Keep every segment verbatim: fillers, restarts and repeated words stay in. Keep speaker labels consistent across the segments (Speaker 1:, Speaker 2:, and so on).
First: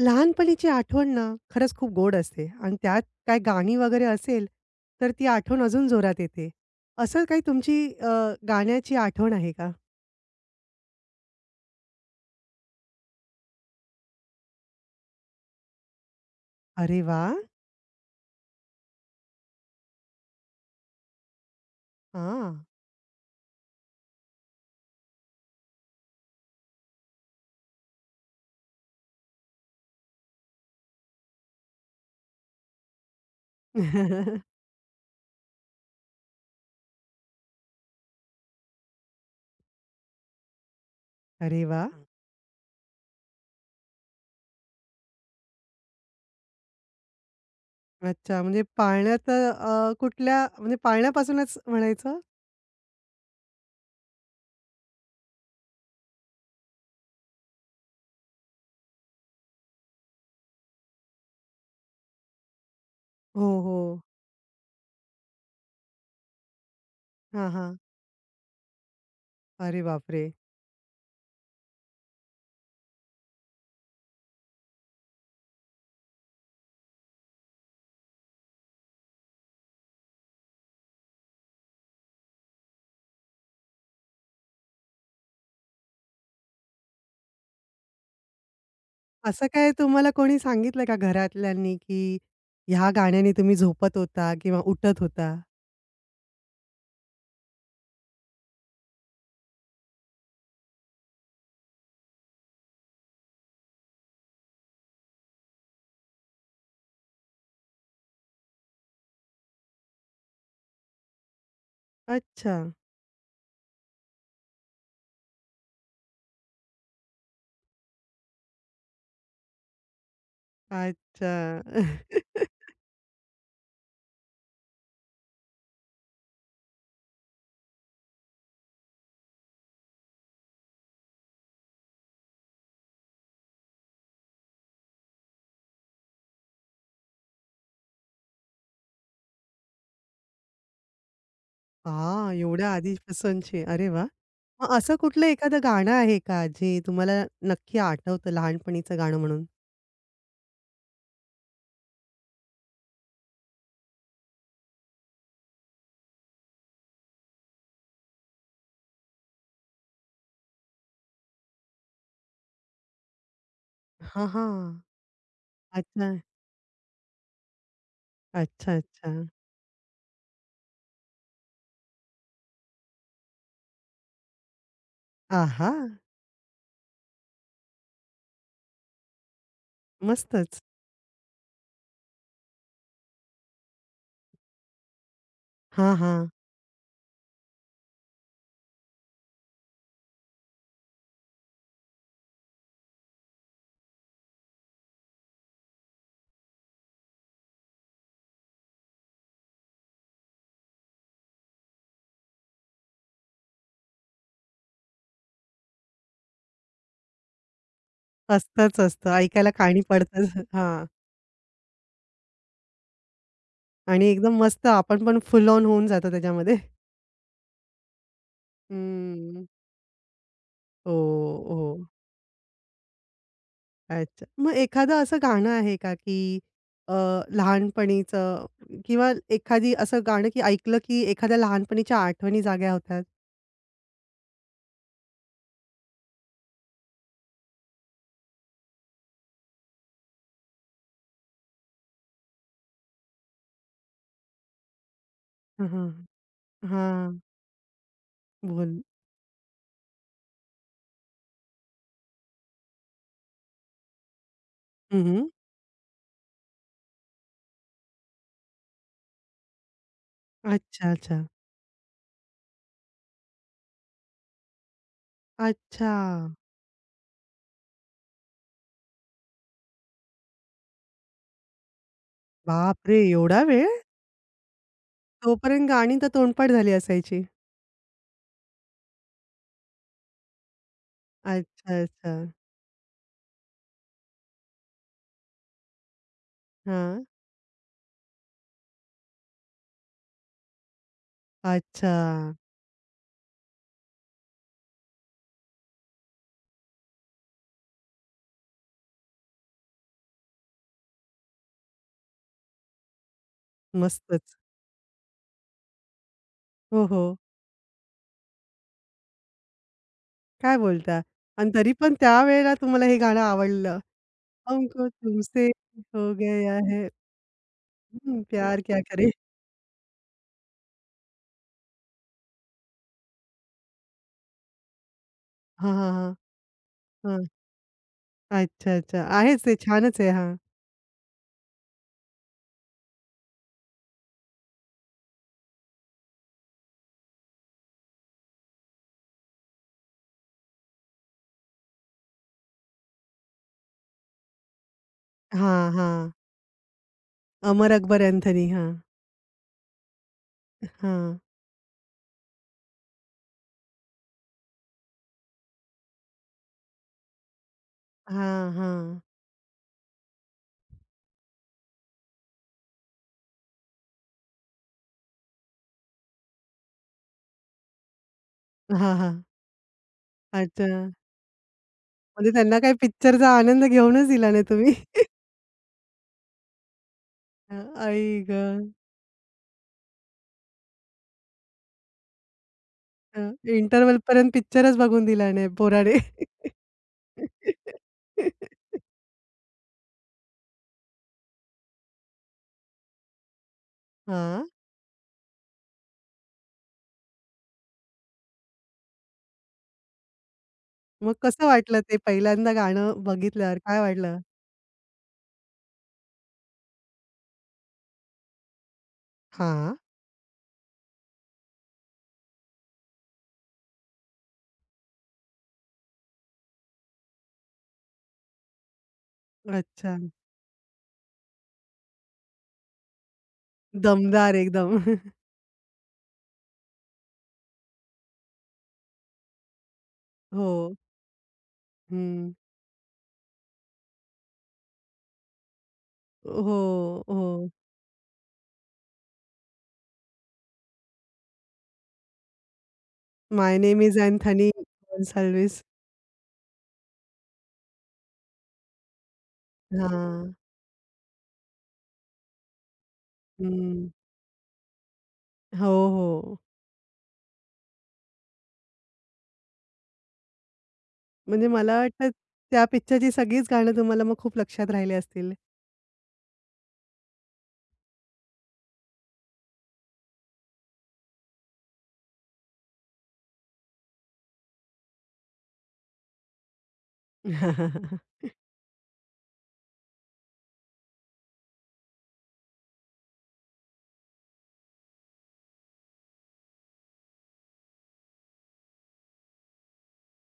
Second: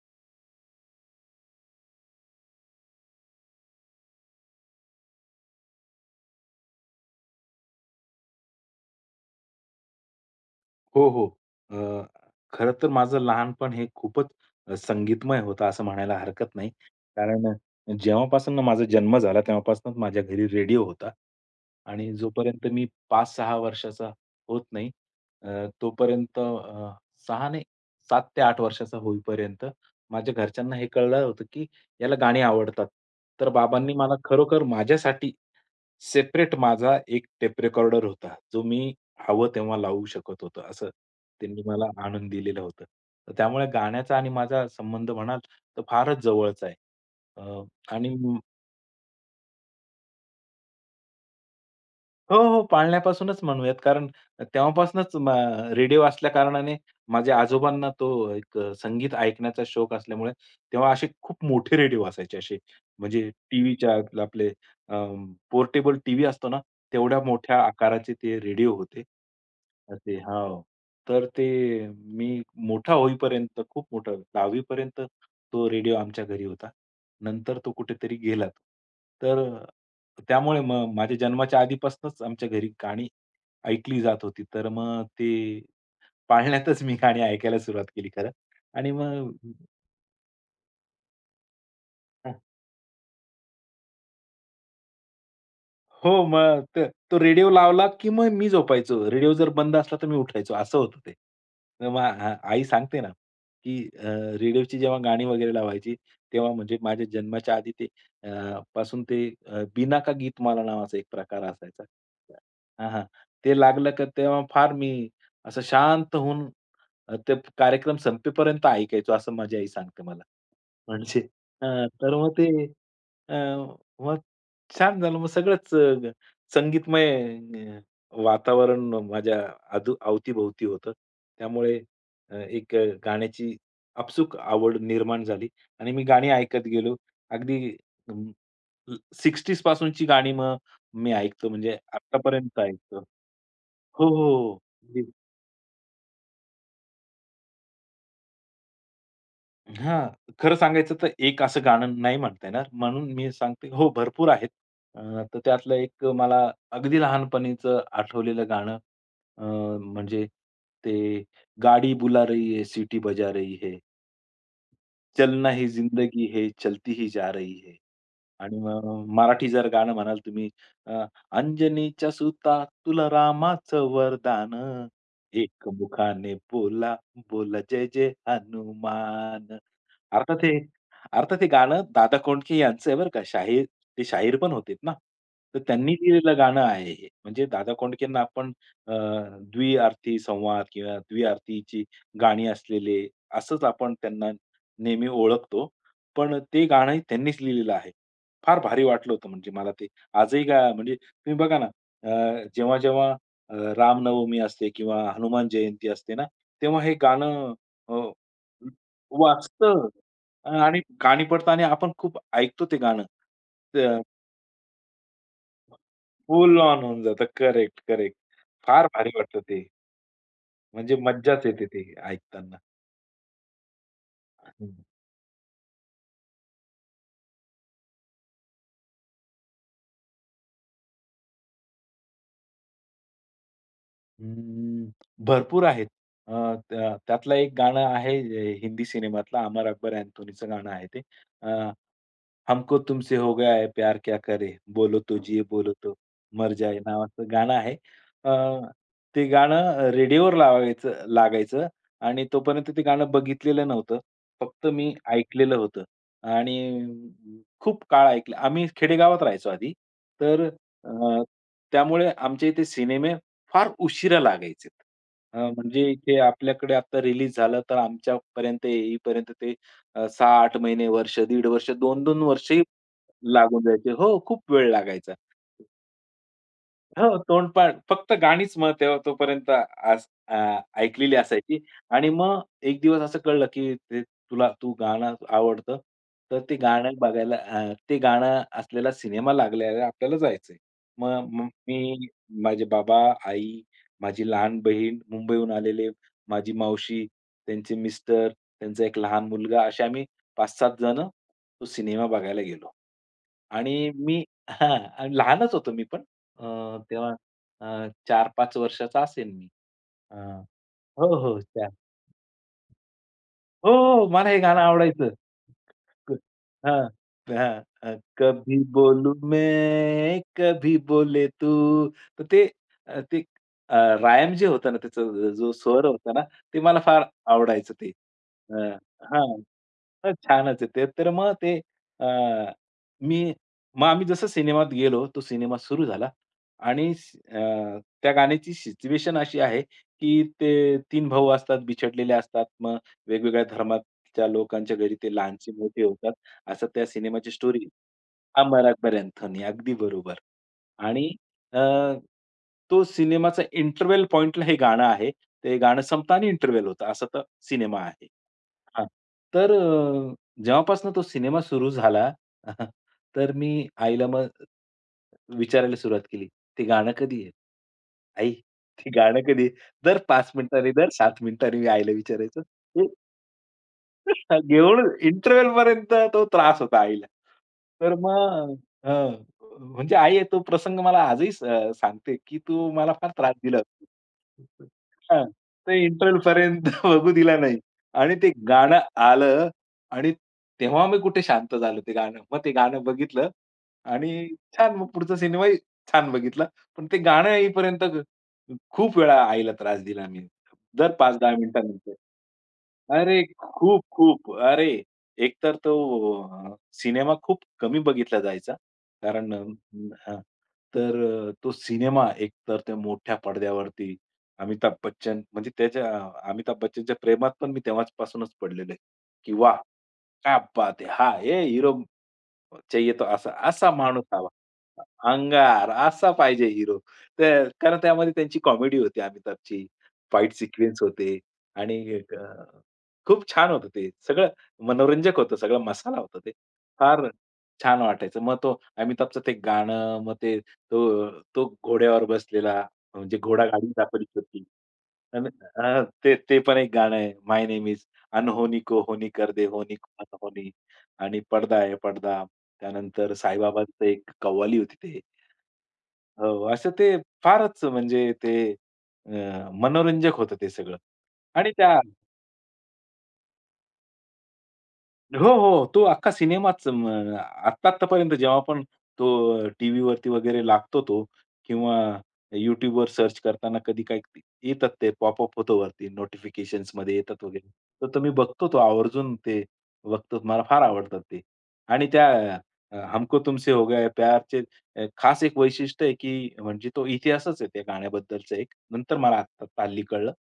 Speaker 1: लहानपणीची आठवण ना, खरंच खूप गोड असते आणि त्यात काय गाणी वगैरे असेल, तर ती आठवण अजून जोरात येते. असं काही तुमची अ, गाण्याची आठवण आहे का?
Speaker 2: हो, हो. अ, खरं तर माझं लहानपण हे खूपच अ, संगीतमय होतं असं म्हणायला हरकत नाही.
Speaker 1: अरे वा,
Speaker 2: कारण अ, जेव्हापासून माझा जन्म झाला तेव्हापासूनच माझ्या घरी रेडिओ होता. आणि
Speaker 1: हां.
Speaker 2: जोपर्यंत मी पाच सहा वर्षाचा होत नाही, अ, तोपर्यंत, अ, सहा नाही, सात ते आठ वर्षाचा होईपर्यंत माझ्या घरच्यांना हे कळलं होतं, की याला गाणी आवडतात. तर बाबांनी मला खरोखर माझ्यासाठी सेपरेट माझा एक टेप रेकॉर्डर होता, जो मी हवं तेव्हा लावू शकत होतो, असं त्यांनी
Speaker 1: अरे वा,
Speaker 2: मला आणून दिलेलं होतं. तर त्यामुळे गाण्याचा आणि माझा संबंध म्हणाल, तर फारच जवळचा आहे. अ, आणि
Speaker 1: अच्छा, म्हणजे पाळण्यात अ, कुठल्या म्हणजे पाळण्यापासूनच म्हणायचं?
Speaker 2: हो, हो. पाळण्यापासूनच म्हणूयात, कारण तेव्हापासूनच म रेडिओ असल्याकारणाने माझ्या आजोबांना तो एक, अ, संगीत ऐकण्याचा शौक असल्यामुळे तेव्हा असे खूप मोठे रेडिओ असायचे असे. म्हणजे
Speaker 1: हो,
Speaker 2: टीव्हीच्या
Speaker 1: हो.
Speaker 2: आपले पोर्टेबल टीव्ही असतो ना, तेवढ्या
Speaker 1: हां,
Speaker 2: मोठ्या
Speaker 1: हां.
Speaker 2: आकाराचे ते रेडिओ होते.
Speaker 1: अरे
Speaker 2: तर ते
Speaker 1: बापरे!
Speaker 2: हो. तर ते मी मोठा होईपर्यंत, खूप मोठा दहावी पर्यंत, तो रेडिओ आमच्या घरी होता. नंतर तो कुठेतरी गेला. तर अ, त्यामुळे मग माझ्या जन्माच्या आधीपासूनच आमच्या घरी गाणी ऐकली जात होती. तर मग ते पाळण्यातच मी गाणी ऐकायला सुरुवात केली खरं. आणि मग
Speaker 1: असं काय तुम्हाला कोणी सांगितलं का घरातल्यांनी, की ह्या गाण्याने तुम्ही झोपत होता किंवा उठत होता?
Speaker 2: हो, मग त तो रेडिओ लावला की मग मी झोपायचो. रेडिओ जर बंद असला तर मी उठायचो, असं होतं ते. तर मग आ आई सांगते ना, की अ, रेडिओची जेव्हा गाणी वगैरे लावायची तेव्हा, म्हणजे माझ्या जन्माच्या आधी ते अ, पासून ते, अ, बिना का गीतमाला नावाचा एक प्रकार असायचा.
Speaker 1: अच्छा,
Speaker 2: हां, हां. ते लागलं का तेव्हा फार मी असं शांत होऊन, अ, ते कार्यक्रम संपेपर्यंत ऐकायचो असं माझी आई सांगते मला. म्हणजे
Speaker 1: अच्छा.
Speaker 2: हां, तर मग ते, अ, मग छान झालं. मग सगळंच अ, संगीतमय अ, वातावरण माझ्या आदू अवतीभोवती होतं. त्यामुळे अ, एक अ, गाण्याची आपसूक आवड निर्माण झाली आणि मी गाणी ऐकत गेलो. अगदी अं, सिक्स्टीज पासूनची गाणी मग मी ऐकतो, म्हणजे
Speaker 1: हां,
Speaker 2: आत्तापर्यंत
Speaker 1: एवढ्या
Speaker 2: ऐकतो.
Speaker 1: आधीपासूनचे. अरे वा,
Speaker 2: हो, हो,
Speaker 1: मग असं
Speaker 2: हो.
Speaker 1: कुठलं एखादं गाणं आहे का, जे तुम्हाला नक्की आठवतं लहानपणीचं गाणं म्हणून?
Speaker 2: हां, खरं सांगायचं तर एक असं गाणं नाही म्हणता येणार. म्हणून मी सांगते हो, भरपूर आहेत. अ, तर त्यातलं एक मला अगदी लहानपणीचं आठवलेलं गाणं, अ, म्हणजे ते गाडी बुला रही है, सिटी बजा रही है,
Speaker 1: हां, हां.
Speaker 2: चलना ही
Speaker 1: अच्छा.
Speaker 2: जिंदगी है, चलती ही जा रही है. आणि
Speaker 1: अच्छा,
Speaker 2: मग
Speaker 1: अच्छा.
Speaker 2: मराठी जर गाणं म्हणाल तुम्ही, अ, अंजनीच्या सुता तुला रामाचं वरदान, एक
Speaker 1: आहा!
Speaker 2: मुखाने बोला, बोला जय जय हनुमान. अर्थात हे
Speaker 1: मस्तच.
Speaker 2: अर्थात हे गाणं दादा कोंडके यांचं आहे बरं का. शाहीर ते शाहीर पण होतेत ना. तर
Speaker 1: हां,
Speaker 2: त्यांनी
Speaker 1: हां.
Speaker 2: लिहिलेलं गाणं आहे हे. म्हणजे दादा कोंडकेंना आपण अ, द्विअर्थी संवाद किंवा द्विअर्थीची गाणी असलेले, असंच आपण त्यांना नेहमी ओळखतो. पण ते गाणंही त्यांनीच लिहिलेलं आहे. फार भारी वाटलं होतं म्हणजे मला ते. आजही गा म्हणजे तुम्ही बघा ना, अ, जेव्हा-जेव्हा अ, रामनवमी असते किंवा हनुमान जयंती असते ना, तेव्हा हे गाणं अ,
Speaker 1: असतंच असतं. ऐकायला काणी
Speaker 2: वाजतं.
Speaker 1: पडतंच.
Speaker 2: अ, आणि
Speaker 1: हां.
Speaker 2: गाणी पडताना आपण खूप ऐकतो ते गाणं. तर
Speaker 1: आणि एकदम मस्त आपण पण फुल ऑन होऊन जातो त्याच्यामध्ये.
Speaker 2: फुल ऑन होऊन जातं. Correct, correct. फार भारी वाटतं
Speaker 1: हं.
Speaker 2: ते.
Speaker 1: हो,
Speaker 2: म्हणजे मज्जाच येते
Speaker 1: हो.
Speaker 2: ते ऐकताना.
Speaker 1: अच्छा. मग एखादं असं गाणं आहे का, की अ, लहानपणीचं किंवा एखादी असं गाणं, की ऐकलं की एखाद्या लहानपणीच्या आठवणी जाग्या होतात?
Speaker 2: अं, भरपूर आहेत. अ, त्या त्यातलं एक गाणं आहे, अ, हिंदी सिनेमातलं अमर अकबर अँथोनीचं गाणं आहे ते. हमको तुमसे हो गया है प्यार क्या करे, बोलो तो जिये
Speaker 1: हां,
Speaker 2: बोलो
Speaker 1: हां.
Speaker 2: तो मर जाए नावाचं गाणं आहे. अ,
Speaker 1: बोल.
Speaker 2: ते गाणं रेडिओवर लावायचं लागायचं आणि तोपर्यंत ते गाणं बघितलेलं नव्हतं. फक्त मी
Speaker 1: हं, हं.
Speaker 2: ऐकलेलं होतं आणि खूप काळ ऐकलं. आम्ही खेडेगावात राहायचो आधी. तर
Speaker 1: अच्छा,
Speaker 2: अ,
Speaker 1: अच्छा.
Speaker 2: त्यामुळे आमच्या इथे सिनेमे फार उशिरा लागायचे. अ, म्हणजे
Speaker 1: अच्छा.
Speaker 2: ते आपल्याकडे आता रिलीज झालं तर आमच्यापर्यंत येईपर्यंत ते अ, सहा ते आठ महिने, वर्ष, दीड वर्ष, दोन दोन वर्षही
Speaker 1: बापरे! एवढा
Speaker 2: लागून
Speaker 1: वेळ?
Speaker 2: जायचे. हो, खूप वेळ लागायचा.
Speaker 1: तोपर्यंत गाणी तर तोंडपाठ झाली
Speaker 2: हो,
Speaker 1: असायची.
Speaker 2: तोंडपाठ. फक्त गाणीच मग तेव्हा तोपर्यंत अस अ, ऐकलेली असायची
Speaker 1: अच्छा,
Speaker 2: आणि
Speaker 1: अच्छा.
Speaker 2: मग एक दिवस असं कळलं, की ते तुला तू गाणं आवडतं, तर ते गाणं
Speaker 1: हां.
Speaker 2: बघायला, अ, ते गाणं असलेला सिनेमा लागल्यावर आपल्याला जायचंय. मग मग
Speaker 1: अच्छा.
Speaker 2: मी, माझे बाबा, आई, माझी लहान बहीण, मुंबईहून आलेले, माझी मावशी, त्यांचे मिस्टर, त्यांचा एक लहान मुलगा, असे आम्ही पाच सात जण तो सिनेमा बघायला गेलो. आणि मी,
Speaker 1: मस्तच.
Speaker 2: हां, लहानच होतो मी पण. अ,
Speaker 1: हो, हो.
Speaker 2: तेव्हा अ, चार पाच वर्षाचा असेन मी. अ,
Speaker 1: काय बोलता?
Speaker 2: हो, हो.
Speaker 1: आणि तरी पण त्यावेळेला तुम्हाला हे गाणं
Speaker 2: हो,
Speaker 1: आवडलं.
Speaker 2: हो. मला हे गाणं
Speaker 1: "हमको
Speaker 2: आवडायचं.
Speaker 1: तुमसे हो
Speaker 2: क
Speaker 1: गया है."
Speaker 2: हां. हां, हां.
Speaker 1: हं,
Speaker 2: कभी
Speaker 1: प्यार क्या करे.
Speaker 2: बोलू मैं, कभी बोले तू. तर ते, अ, ते अ, रायम जे होतं ना, त्याचा जो
Speaker 1: हां,
Speaker 2: स्वर
Speaker 1: हां,
Speaker 2: होता
Speaker 1: हां,
Speaker 2: ना, ते मला फार
Speaker 1: हां.
Speaker 2: आवडायचं ते. अ,
Speaker 1: अच्छा, अच्छा.
Speaker 2: हां.
Speaker 1: आहेच ते छानच आहे.
Speaker 2: तर
Speaker 1: हां.
Speaker 2: छानच आहे ते. तर मग ते, अ, मी मग आम्ही जसं सिनेमात गेलो, तो सिनेमा सुरू झाला आणि स अ, त्या गाण्याची सिच्युएशन अशी आहे, की ते तीन भाऊ असतात, बिछडलेले असतात. मग वेगवेगळ्या धर्माच्या लोकांच्या घरी ते लहानचे
Speaker 1: हां,
Speaker 2: मोठे होतात.
Speaker 1: हां.
Speaker 2: असं त्या सिनेमाची स्टोरी.
Speaker 1: अमर अकबर अँथोनी. हां,
Speaker 2: अमराकबर अँथोनी, अगदी बरोबर. आणि
Speaker 1: हां,
Speaker 2: अ, तो सिनेमाचा इंटरवल पॉइंटला हे गाणं आहे. ते गाणं संपतं आणि इंटरवल होतं. असा तो सिनेमा आहे.
Speaker 1: हां, हां.
Speaker 2: हां. तर अ, जेव्हापासून तो सिनेमा सुरू झाला, तर मी आईला मग विचारायला सुरुवात केली, "ते गाणं कधी आहे? आई, ते
Speaker 1: हां, हां.
Speaker 2: गाणं कधी आहे?" दर पाच
Speaker 1: अच्छा.
Speaker 2: मिनिटांनी, दर सात मिनिटांनी मी आईला
Speaker 1: म्हणजे
Speaker 2: विचारायचो,
Speaker 1: त्यांना काही
Speaker 2: ते
Speaker 1: पिक्चरचा आनंद घेऊनच दिला नाही तुम्ही.
Speaker 2: घेऊन इंटरव्हलपर्यंत तो त्रास होता आईला.
Speaker 1: अ,
Speaker 2: तर
Speaker 1: आई
Speaker 2: मग
Speaker 1: गं!
Speaker 2: हं, म्हणजे आई तो प्रसंग मला आजही, अ, सांगते, की "तू मला फार
Speaker 1: अ,
Speaker 2: त्रास दिला
Speaker 1: इंटरव्हलपर्यंत
Speaker 2: होता."
Speaker 1: पिक्चरच बघून
Speaker 2: हां,
Speaker 1: दिला नाही
Speaker 2: तर
Speaker 1: पोराने.
Speaker 2: इंटरव्हलपर्यंत बघू दिला नाही आणि ते गाणं आलं आणि तेव्हा मी कुठे शांत झालो ते गाणं. मग ते गाणं बघितलं आणि
Speaker 1: हां.
Speaker 2: छान, मग पुढचा सिनेमाही छान बघितला. पण ते गाणं येईपर्यंत खूप वेळा आईला त्रास दिला मी. दर
Speaker 1: मग
Speaker 2: पाच दहा
Speaker 1: कसं वाटलं
Speaker 2: मिनिटानंतर.
Speaker 1: ते पहिल्यांदा गाणं
Speaker 2: अरे
Speaker 1: बघितल्यावर काय
Speaker 2: खूप,
Speaker 1: वाटलं?
Speaker 2: खूप. अरे, एकतर तो अ, सिनेमा खूप कमी बघितला जायचा. कारण अ,
Speaker 1: हां.
Speaker 2: हां, तर अ, तो सिनेमा एकतर त्या मोठ्या पडद्यावरती अमिताभ बच्चन, म्हणजे त्याच्या, अमिताभ बच्चनच्या प्रेमात पण मी तेव्हाच पासूनच पडलेलो आहे, की वाह!
Speaker 1: अच्छा.
Speaker 2: क्या बात है! हां, ये हिरो चाहिये. तो असा, असा माणूस हवा.
Speaker 1: दमदार एकदम.
Speaker 2: अंगार असा पाहिजे हीरो. तर कारण त्यामध्ये त्यांची कॉमेडी होती अमिताभची. फाईट
Speaker 1: हो.
Speaker 2: सिक्वेन्स होते आणि एक, अ,
Speaker 1: हं.
Speaker 2: खूप छान होतं ते. सगळं मनोरंजक होतं. सगळा मसाला होता ते.
Speaker 1: हो,
Speaker 2: फार
Speaker 1: हो.
Speaker 2: छान वाटायचं. मग तो अमिताभचं ते गाणं, मग ते तो तो घोड्यावर बसलेला, म्हणजे
Speaker 1: माय
Speaker 2: घोडागाडी
Speaker 1: नेम इज
Speaker 2: दाखवली होती.
Speaker 1: अँथनी
Speaker 2: अन्
Speaker 1: गोन्साल्विस.
Speaker 2: अ, ते ते पण एक गाणं आहे. माय नेम इज अनहोनी को होनी कर दे होनी को
Speaker 1: हां.
Speaker 2: अनहोनी. आणि पडदा आहे पडदा. त्यानंतर साईबाबांचं
Speaker 1: हं.
Speaker 2: एक कव्वाली होती ते.
Speaker 1: हो, हो.
Speaker 2: हो, असं ते फारच, म्हणजे ते अ, मनोरंजक होतं ते सगळं.
Speaker 1: म्हणजे
Speaker 2: आणि त्या
Speaker 1: मला वाटतं त्या पिक्चरची सगळीच गाणं तुम्हाला मग खूप लक्षात राहिले
Speaker 2: हो,
Speaker 1: असतील.
Speaker 2: हो. तो अख्खा सिनेमाच, म आत्ता-आत्तापर्यंत जेव्हा पण तो, अ, टीव्हीवरती वगैरे लागतो तो किंवा YouTubeवर सर्च करताना कधी काही येतात ते, पॉपअप होतो वरती, नोटिफिकेशन्समध्ये येतात वगैरे. तर तो मी बघतो, तो आवर्जून ते बघतो. मला फार आवडतात ते. आणि त्या अ, हमको तुमसे हो गया है प्यारचे अ, खास एक वैशिष्ट्य आहे, की म्हणजे तो इतिहासच आहे त्या गाण्याबद्दलचा एक. नंतर मला आत्ता हल्ली कळलं,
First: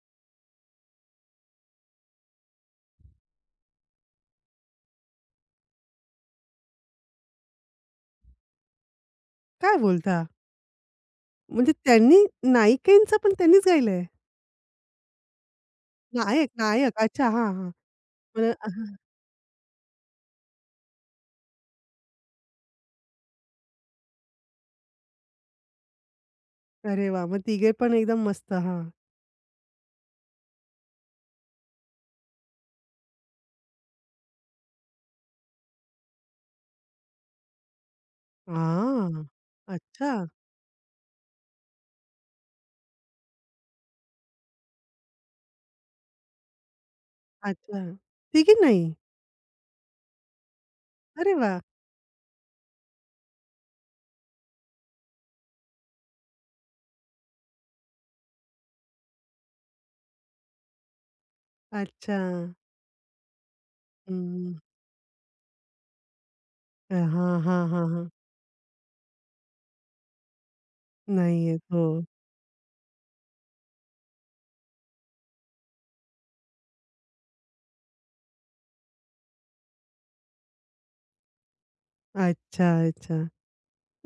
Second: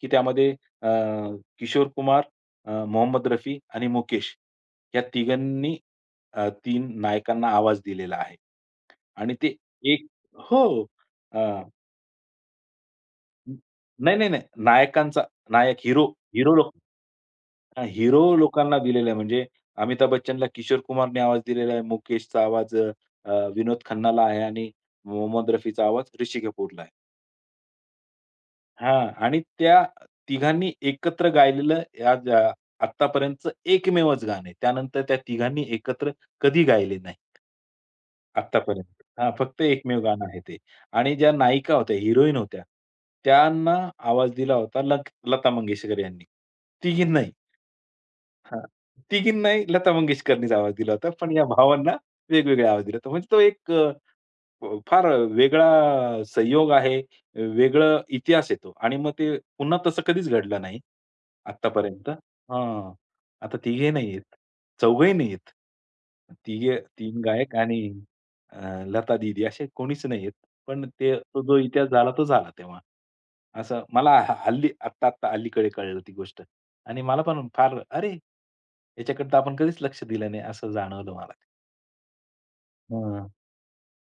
Speaker 2: की त्यामध्ये अ, किशोर कुमार, अ, मोहम्मद रफी आणि मुकेश या तिघांनी अ, तीन नायकांना आवाज दिलेला आहे. आणि ते
Speaker 1: काय
Speaker 2: एक,
Speaker 1: बोलता?
Speaker 2: हो. अ,
Speaker 1: म्हणजे त्यांनी नायिकेंचं पण त्यांनीच गायलंय?
Speaker 2: नाही, नाही, नाही. नायकांचा नायक, हिरो.
Speaker 1: नायक,
Speaker 2: हिरो लोक
Speaker 1: नायक. अच्छा. हां, हां.
Speaker 2: अ, हिरो
Speaker 1: मला
Speaker 2: लोकांना दिलेला आहे. म्हणजे अमिताभ बच्चनला किशोर कुमारने आवाज दिलेला आहे. मुकेशचा आवाज अ, विनोद खन्नाला आहे आणि मोहम्मद रफीचा आवाज ऋषी कपूरला आहे.
Speaker 1: अरे वाह! मग तिघे पण एकदम मस्त. हां.
Speaker 2: हां. आणि त्या तिघांनी एकत्र गायलेलं आज, अ, आत्तापर्यंतचं एकमेवच गाणं आहे. त्यानंतर त्या तिघांनी एकत्र कधी गायले नाही आत्तापर्यंत.
Speaker 1: हां.
Speaker 2: हां, फक्त एकमेव
Speaker 1: अच्छा,
Speaker 2: गाणं आहे ते. आणि ज्या नायिका होत्या, हिरोईन होत्या, त्यांना आवाज दिला होता लक लता मंगेशकर यांनी. तिघींनाही.
Speaker 1: अच्छा. तिघी
Speaker 2: हां.
Speaker 1: नाही?
Speaker 2: तिघींनाही लता मंगेशकरनीच आवाज दिला होता. पण
Speaker 1: अरे
Speaker 2: या
Speaker 1: वाह!
Speaker 2: भावांना वेगवेगळा आवाज दिला होता. म्हणजे तो एक, अ फ- फार वेगळा संयोग आहे, वेगळं इतिहास येतो आणि मग ते पुन्हा तसं कधीच घडलं नाही आत्तापर्यंत.
Speaker 1: अच्छा.
Speaker 2: हां. आता तिघे नाहीयेत,
Speaker 1: हं.
Speaker 2: चौघही नाहीयेत. तिघे
Speaker 1: हां,
Speaker 2: तीन
Speaker 1: हां,
Speaker 2: गायक
Speaker 1: हां,
Speaker 2: आणि
Speaker 1: हां.
Speaker 2: अ, लता दीदी, असे कोणीच नाहीयेत. पण ते तो
Speaker 1: नाही
Speaker 2: जो
Speaker 1: आहेत. हो.
Speaker 2: इतिहास झाला तो झाला तेव्हा. असं मला ह हल्ली आत्ता-आत्ता अलीकडे कळलं ती गोष्ट आणि मला पण फार, अरे! याच्याकडे तर आपण कधीच लक्ष दिलं नाही असं जाणवलं मला.
Speaker 1: अच्छा, अच्छा.
Speaker 2: हां.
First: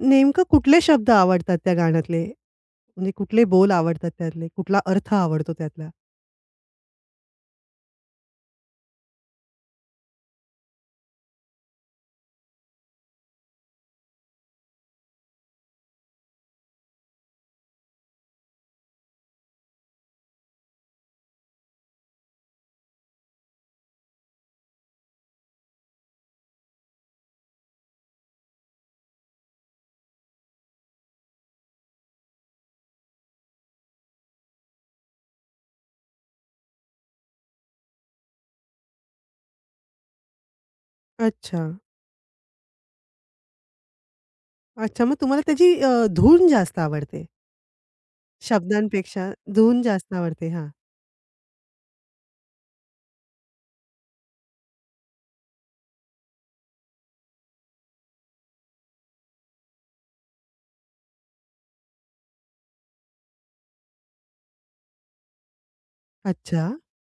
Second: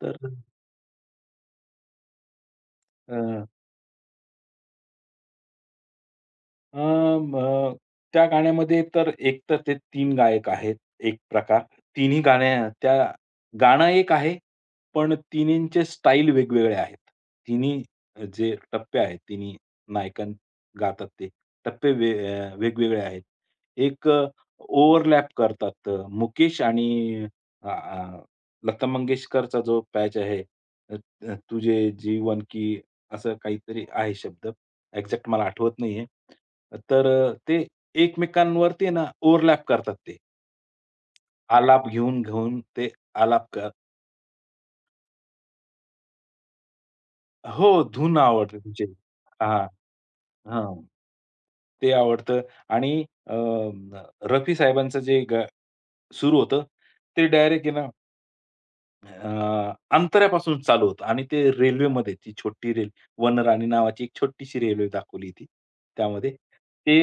Speaker 2: तर
Speaker 1: नेमकं कुठले शब्द आवडतात त्या गाण्यातले? म्हणजे कुठले बोल आवडतात त्यातले? कुठला अर्थ आवडतो त्यातला?
Speaker 2: अ, म त्या गाण्यामध्ये तर एक तर ते तीन गायक आहेत, एक प्रकार. तिन्ही गाण्या त्या गाणं एक आहे, पण तिन्हींचे स्टाईल वेगवेगळे आहेत. तिन्ही जे टप्पे आहेत, तिन्ही नायकन गातात ते टप्पे वे अ, वेगवेगळे आहेत. एक, अ, ओव्हरलॅप करतात. अ, मुकेश आणि अ, अ, लता मंगेशकरचा जो पॅच आहे, अ, तुझे जीवन की, असं काहीतरी आहे शब्द. एक्झॅक्ट मला आठवत नाहीये. तर अ, ते एकमेकांवरती ना ओव्हरलॅप करतात ते.
Speaker 1: अच्छा.
Speaker 2: आलाप घेऊन, घेऊन ते आलाप कर
Speaker 1: अच्छा. मग तुम्हाला त्याची अ, धून जास्त आवडते.
Speaker 2: हो, धून आवडते तिची.
Speaker 1: शब्दांपेक्षा
Speaker 2: हां,
Speaker 1: धून जास्त आवडते. हां.
Speaker 2: हां. ते आवडतं आणि अ, रफी साहेबांचं जे ग सुरू होतं, ते डायरेक्ट आहे, अ, अंतऱ्यापासून चालू होतं आणि ते रेल्वेमध्ये ती छोटी रेल वनराणी नावाची एक छोटीशी रेल्वे दाखवली होती. त्यामध्ये
Speaker 1: अच्छा.
Speaker 2: ते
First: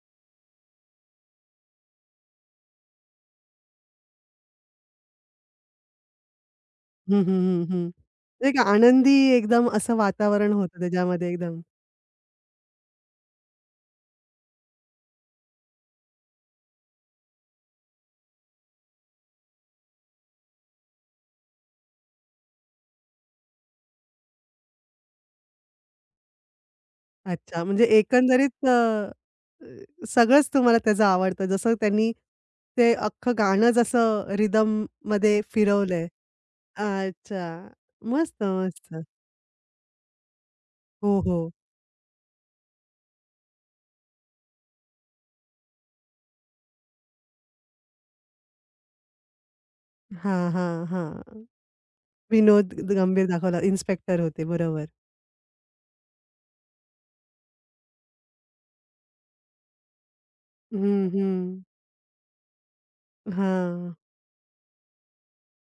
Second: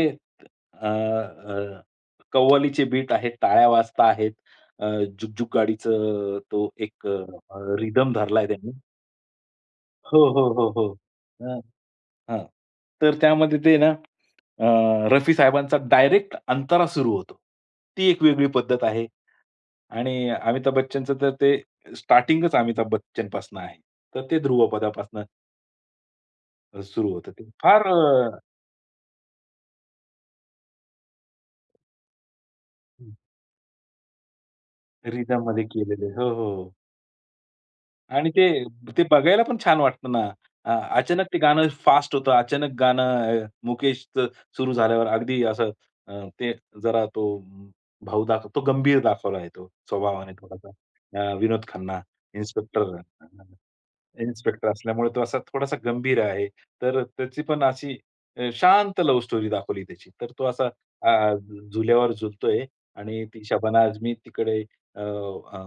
Speaker 2: अ, अ, कव्वालीचे बीट आहेत, टाळ्या वाजता आहेत. अ, जुगजुग गाडीचं तो एक अ,
Speaker 1: हं, हं, हं, हं.
Speaker 2: रिदम धरलाय
Speaker 1: एक
Speaker 2: त्यांनी.
Speaker 1: आनंदी एकदम असं
Speaker 2: हो, हो,
Speaker 1: वातावरण
Speaker 2: हो,
Speaker 1: होतं
Speaker 2: हो.
Speaker 1: त्याच्यामध्ये
Speaker 2: हं,
Speaker 1: एकदम.
Speaker 2: हां. तर त्यामध्ये ते ना, अ, रफी साहेबांचा डायरेक्ट अंतारा सुरू होतो. ती एक वेगळी पद्धत आहे. आणि अमिताभ बच्चनचं तर ते स्टार्टिंगच अमिताभ बच्चनपासून आहे. तर ते ध्रुवपदापासून अ, सुरू होतं ते.
Speaker 1: अच्छा, म्हणजे
Speaker 2: फार अ,
Speaker 1: एकंदरीत अ, अ, सगळंच तुम्हाला त्याचं आवडतं. जसं त्यांनी ते अख्खं गाणं जसं रिदममध्ये
Speaker 2: रिदममध्ये
Speaker 1: फिरवलंय.
Speaker 2: केलेले. हो, हो. हो.
Speaker 1: अच्छा.
Speaker 2: आणि
Speaker 1: मस्त,
Speaker 2: ते,
Speaker 1: मस्त.
Speaker 2: ते बघायला पण छान वाटतं ना. अ,
Speaker 1: हो,
Speaker 2: अचानक ते
Speaker 1: हो.
Speaker 2: गाणं फास्ट होतं. अचानक गाणं अ, मुकेशचं सुरू झाल्यावर अगदी असं, अ, ते जरा तो भाऊ दाखव तो गंभीर दाखवला आहे तो स्वभावाने
Speaker 1: हां,
Speaker 2: थोडासा.
Speaker 1: हां,
Speaker 2: अ,
Speaker 1: हां.
Speaker 2: विनोद खन्ना,
Speaker 1: विनोद
Speaker 2: इन्स्पेक्टर
Speaker 1: गंभीर दाखवला. इन्स्पेक्टर होते.
Speaker 2: इन्स्पेक्टर
Speaker 1: बरोबर.
Speaker 2: असल्यामुळे तो असा थोडासा गंभीर आहे. तर त्याची पण अशी अ, शांत लव्ह स्टोरी दाखवली त्याची. तर तो असा
Speaker 1: हं,
Speaker 2: अ,
Speaker 1: हं.
Speaker 2: झुल्यावर झुलतोय आणि ती शबाना
Speaker 1: हां.
Speaker 2: आझमी तिकडे अ, अ,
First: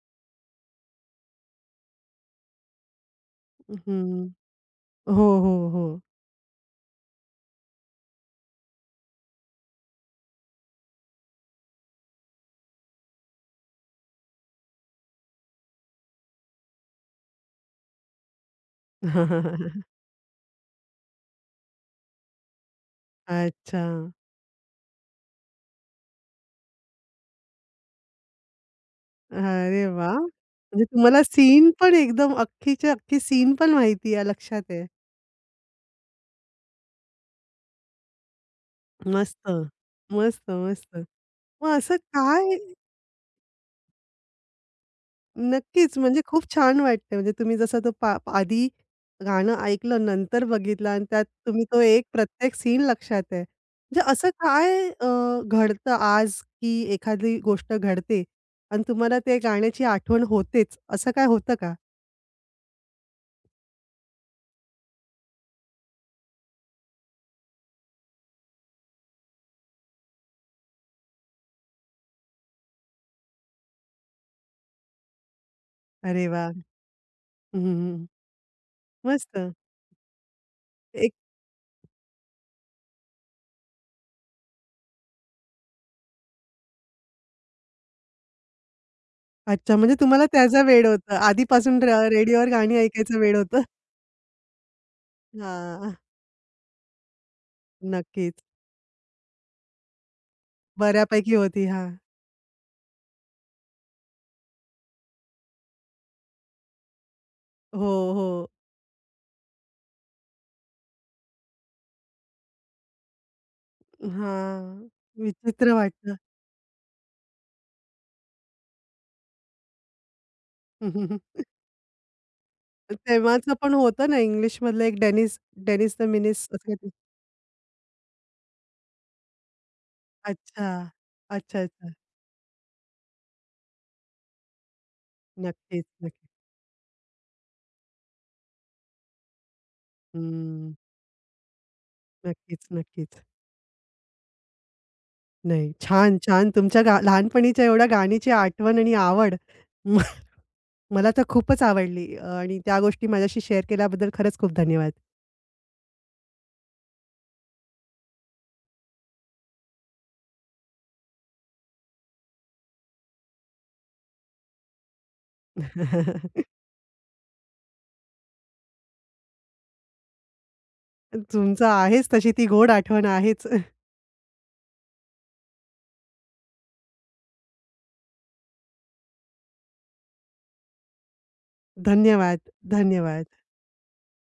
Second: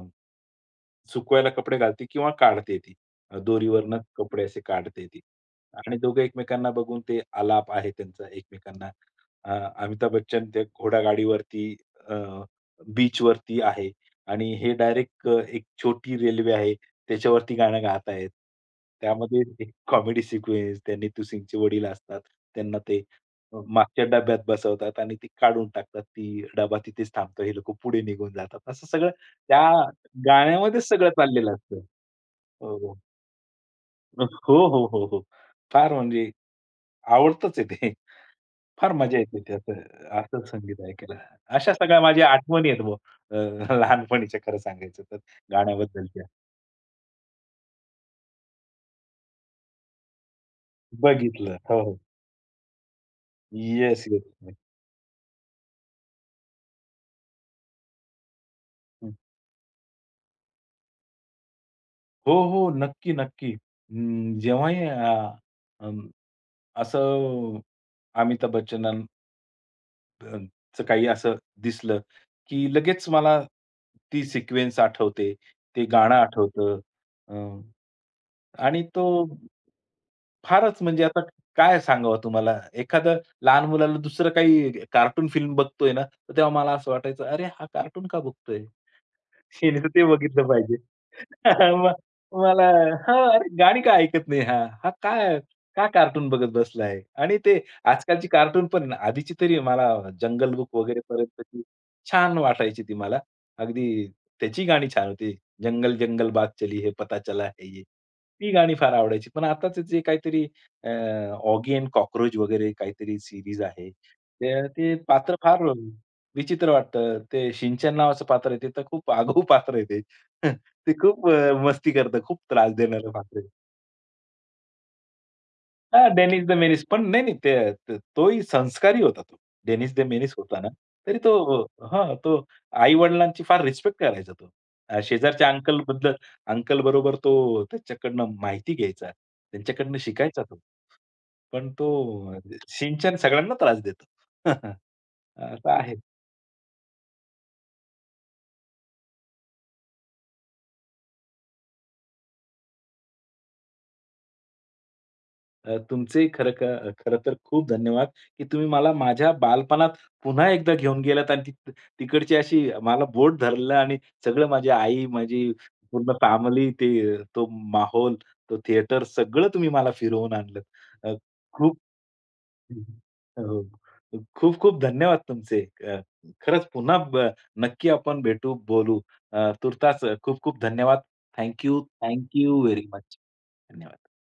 Speaker 2: सुकवायला कपडे घालते किंवा काढते ती. अ, दोरीवरनं
Speaker 1: हं.
Speaker 2: कपडे असे काढते ती.
Speaker 1: हो, हो, हो.
Speaker 2: आणि दोघं एकमेकांना बघून ते आलाप आहे त्यांचा एकमेकांना. अ, अमिताभ बच्चन त्या घोडागाडीवरती अ, बीचवरती आहे आणि हे डायरेक्ट एक छोटी रेल्वे आहे. त्याच्यावरती गाणं गात आहेत. त्यामध्ये एक कॉमेडी सिक्वेन्स त्यांनी तुसिंगचे वडील असतात. त्यांना ते अ,
Speaker 1: अच्छा.
Speaker 2: मागच्या डब्यात बसवतात आणि ती काढून टाकतात. ती डबा तिथेच थांबतो. हे लोकं पुढे निघून जातात. असं सगळं त्या
Speaker 1: अरे वाह! म्हणजे
Speaker 2: गाण्यामध्येच सगळं
Speaker 1: तुम्हाला
Speaker 2: चाललेलं
Speaker 1: सीन
Speaker 2: असतं.
Speaker 1: पण एकदम
Speaker 2: हो,
Speaker 1: अख्खीच्या
Speaker 2: हो.
Speaker 1: अख्खी सीन पण माहिती आहे,
Speaker 2: हो,
Speaker 1: लक्षात
Speaker 2: हो,
Speaker 1: आहे.
Speaker 2: हो, हो. फार, म्हणजे आवडतंच आहे ते. फार मजा
Speaker 1: मस्त.
Speaker 2: येते त्याचं
Speaker 1: मस्त,
Speaker 2: असं संगीत
Speaker 1: मस्त.
Speaker 2: ऐकायला.
Speaker 1: मग
Speaker 2: अशा
Speaker 1: असं
Speaker 2: सगळ्या माझ्या
Speaker 1: काय
Speaker 2: आठवणी आहेत बुवा अ, लहानपणीच्या, खरं सांगायचं तर
Speaker 1: नक्कीच म्हणजे
Speaker 2: गाण्याबद्दलच्या.
Speaker 1: खूप छान वाटतंय म्हणजे तुम्ही जसं तो पा आधी गाणं ऐकलं, नंतर बघितलं आणि त्यात
Speaker 2: बघितलं.
Speaker 1: तुम्ही
Speaker 2: हो,
Speaker 1: तो
Speaker 2: हो.
Speaker 1: एक प्रत्येक सीन लक्षात आहे.
Speaker 2: येस,
Speaker 1: म्हणजे
Speaker 2: येस.
Speaker 1: असं
Speaker 2: हं.
Speaker 1: काय अ, घडतं आज, की एखादी गोष्ट घडते आणि तुम्हाला ते गाण्याची आठवण होतेच, असं काय होतं का?
Speaker 2: हो, हो. नक्की, नक्की. अं, जेव्हाही अ, अं, असं अमिताभ बच्चनांचं काही असं दिसलं, की लगेच मला ती सिक्वेन्स आठवते, ते गाणं
Speaker 1: अरे वाह!
Speaker 2: आठवतं. अ,
Speaker 1: हं,
Speaker 2: आणि तो
Speaker 1: मस्त.
Speaker 2: फारच, म्हणजे
Speaker 1: एक
Speaker 2: आता काय सांगावं तुम्हाला? एखादं लहान मुलाला दुसरं काही कार्टून फिल्म बघतोय ना, तर तेव्हा मला असं वाटायचं, "अरे, हा कार्टून का बघतोय?
Speaker 1: अच्छा
Speaker 2: हिने
Speaker 1: म्हणजे
Speaker 2: ते
Speaker 1: तुम्हाला
Speaker 2: बघितलं
Speaker 1: त्याचा
Speaker 2: पाहिजे."
Speaker 1: वेड होतं. आधीपासून
Speaker 2: म
Speaker 1: र रेडिओवर
Speaker 2: मला,
Speaker 1: गाणी
Speaker 2: हां,
Speaker 1: ऐकायचं वेड
Speaker 2: अरे
Speaker 1: होतं.
Speaker 2: गाणी का ऐकत नाही हा? हा काय का
Speaker 1: हां,
Speaker 2: कार्टून बघत बसलाय? आणि ते आजकालची
Speaker 1: नक्कीच.
Speaker 2: कार्टून पण आहे ना, आधीची तरी मला जंगल बुक
Speaker 1: बऱ्यापैकी
Speaker 2: वगैरेपर्यंतची
Speaker 1: होती. हां.
Speaker 2: छान वाटायची ती मला. अगदी त्याची गाणी छान होती. जंगल जंगल बात चली है, पता चला है ये.
Speaker 1: हो, हो.
Speaker 2: ती गाणी फार आवडायची. पण आताच जे काहीतरी ऑगी अँड कॉकरोच वगैरे काहीतरी सीरीज आहे. ते,
Speaker 1: हां.
Speaker 2: ते पात्र फार
Speaker 1: विचित्र वाटलं.
Speaker 2: विचित्र वाटतं. ते शिनचॅन नावाचं पात्र आहे, ते तर खूप आगाऊ पात्र आहे ते. ते खूप अ, मस्ती करतं, खूप त्रास देणारं पात्र आहे.
Speaker 1: तेव्हाचं पण होतं ना इंग्लिशमधलं एक डेनिस डेनिस द
Speaker 2: हां,
Speaker 1: मिनिस
Speaker 2: डेनिस द
Speaker 1: असं
Speaker 2: मेनिस
Speaker 1: काहीतरी.
Speaker 2: पण नाही, नाही ते त तोही संस्कारी होता तो. डेनिस द मेनिस होता ना,
Speaker 1: अच्छा.
Speaker 2: तरी
Speaker 1: अच्छा,
Speaker 2: तो
Speaker 1: अच्छा.
Speaker 2: हां, तो आई-वडिलांची फार रिस्पेक्ट करायचा तो. अ, शेजारच्या
Speaker 1: नक्कीच,
Speaker 2: अंकलबद्दल,
Speaker 1: नक्कीच.
Speaker 2: अंकल बरोबर तो त्याच्याकडनं माहिती घ्यायचा, त्यांच्याकडनं शिकायचा तो.
Speaker 1: हं.
Speaker 2: पण तो
Speaker 1: नक्कीच,
Speaker 2: शिनचॅन
Speaker 1: नक्कीच.
Speaker 2: सगळ्यांना त्रास देतो. असं
Speaker 1: नाही,
Speaker 2: आहे.
Speaker 1: छान, छान. तुमच्या गा लहानपणीच्या एवढ्या गाणीची आठवण आणि आवड मला तर खूपच आवडली आणि त्या गोष्टी माझ्याशी शेअर केल्याबद्दल खरंच खूप धन्यवाद.
Speaker 2: अ, तुमचे खरं का खरं तर खूप धन्यवाद, की तुम्ही मला माझ्या बालपणात पुन्हा एकदा घेऊन गेलात आणि ती तिकडची अशी मला बोट धरलं आणि सगळं माझी आई, माझी पूर्ण फॅमिली, ते तो माहोल, तो थिएटर सगळं तुम्ही मला फिरवून आणलंत. अ,
Speaker 1: तुमचं
Speaker 2: खूप
Speaker 1: आहेच तशी ती गोड आठवण आहेच.
Speaker 2: हो. खूप-खूप धन्यवाद तुमचे. अ, खरंच पुन्हा ब नक्की आपण भेटू, बोलू. अ, तुर्तास खूप-खूप धन्यवाद. थँक यू
Speaker 1: धन्यवाद,
Speaker 2: व्हेरी मच.
Speaker 1: धन्यवाद.
Speaker 2: धन्यवाद.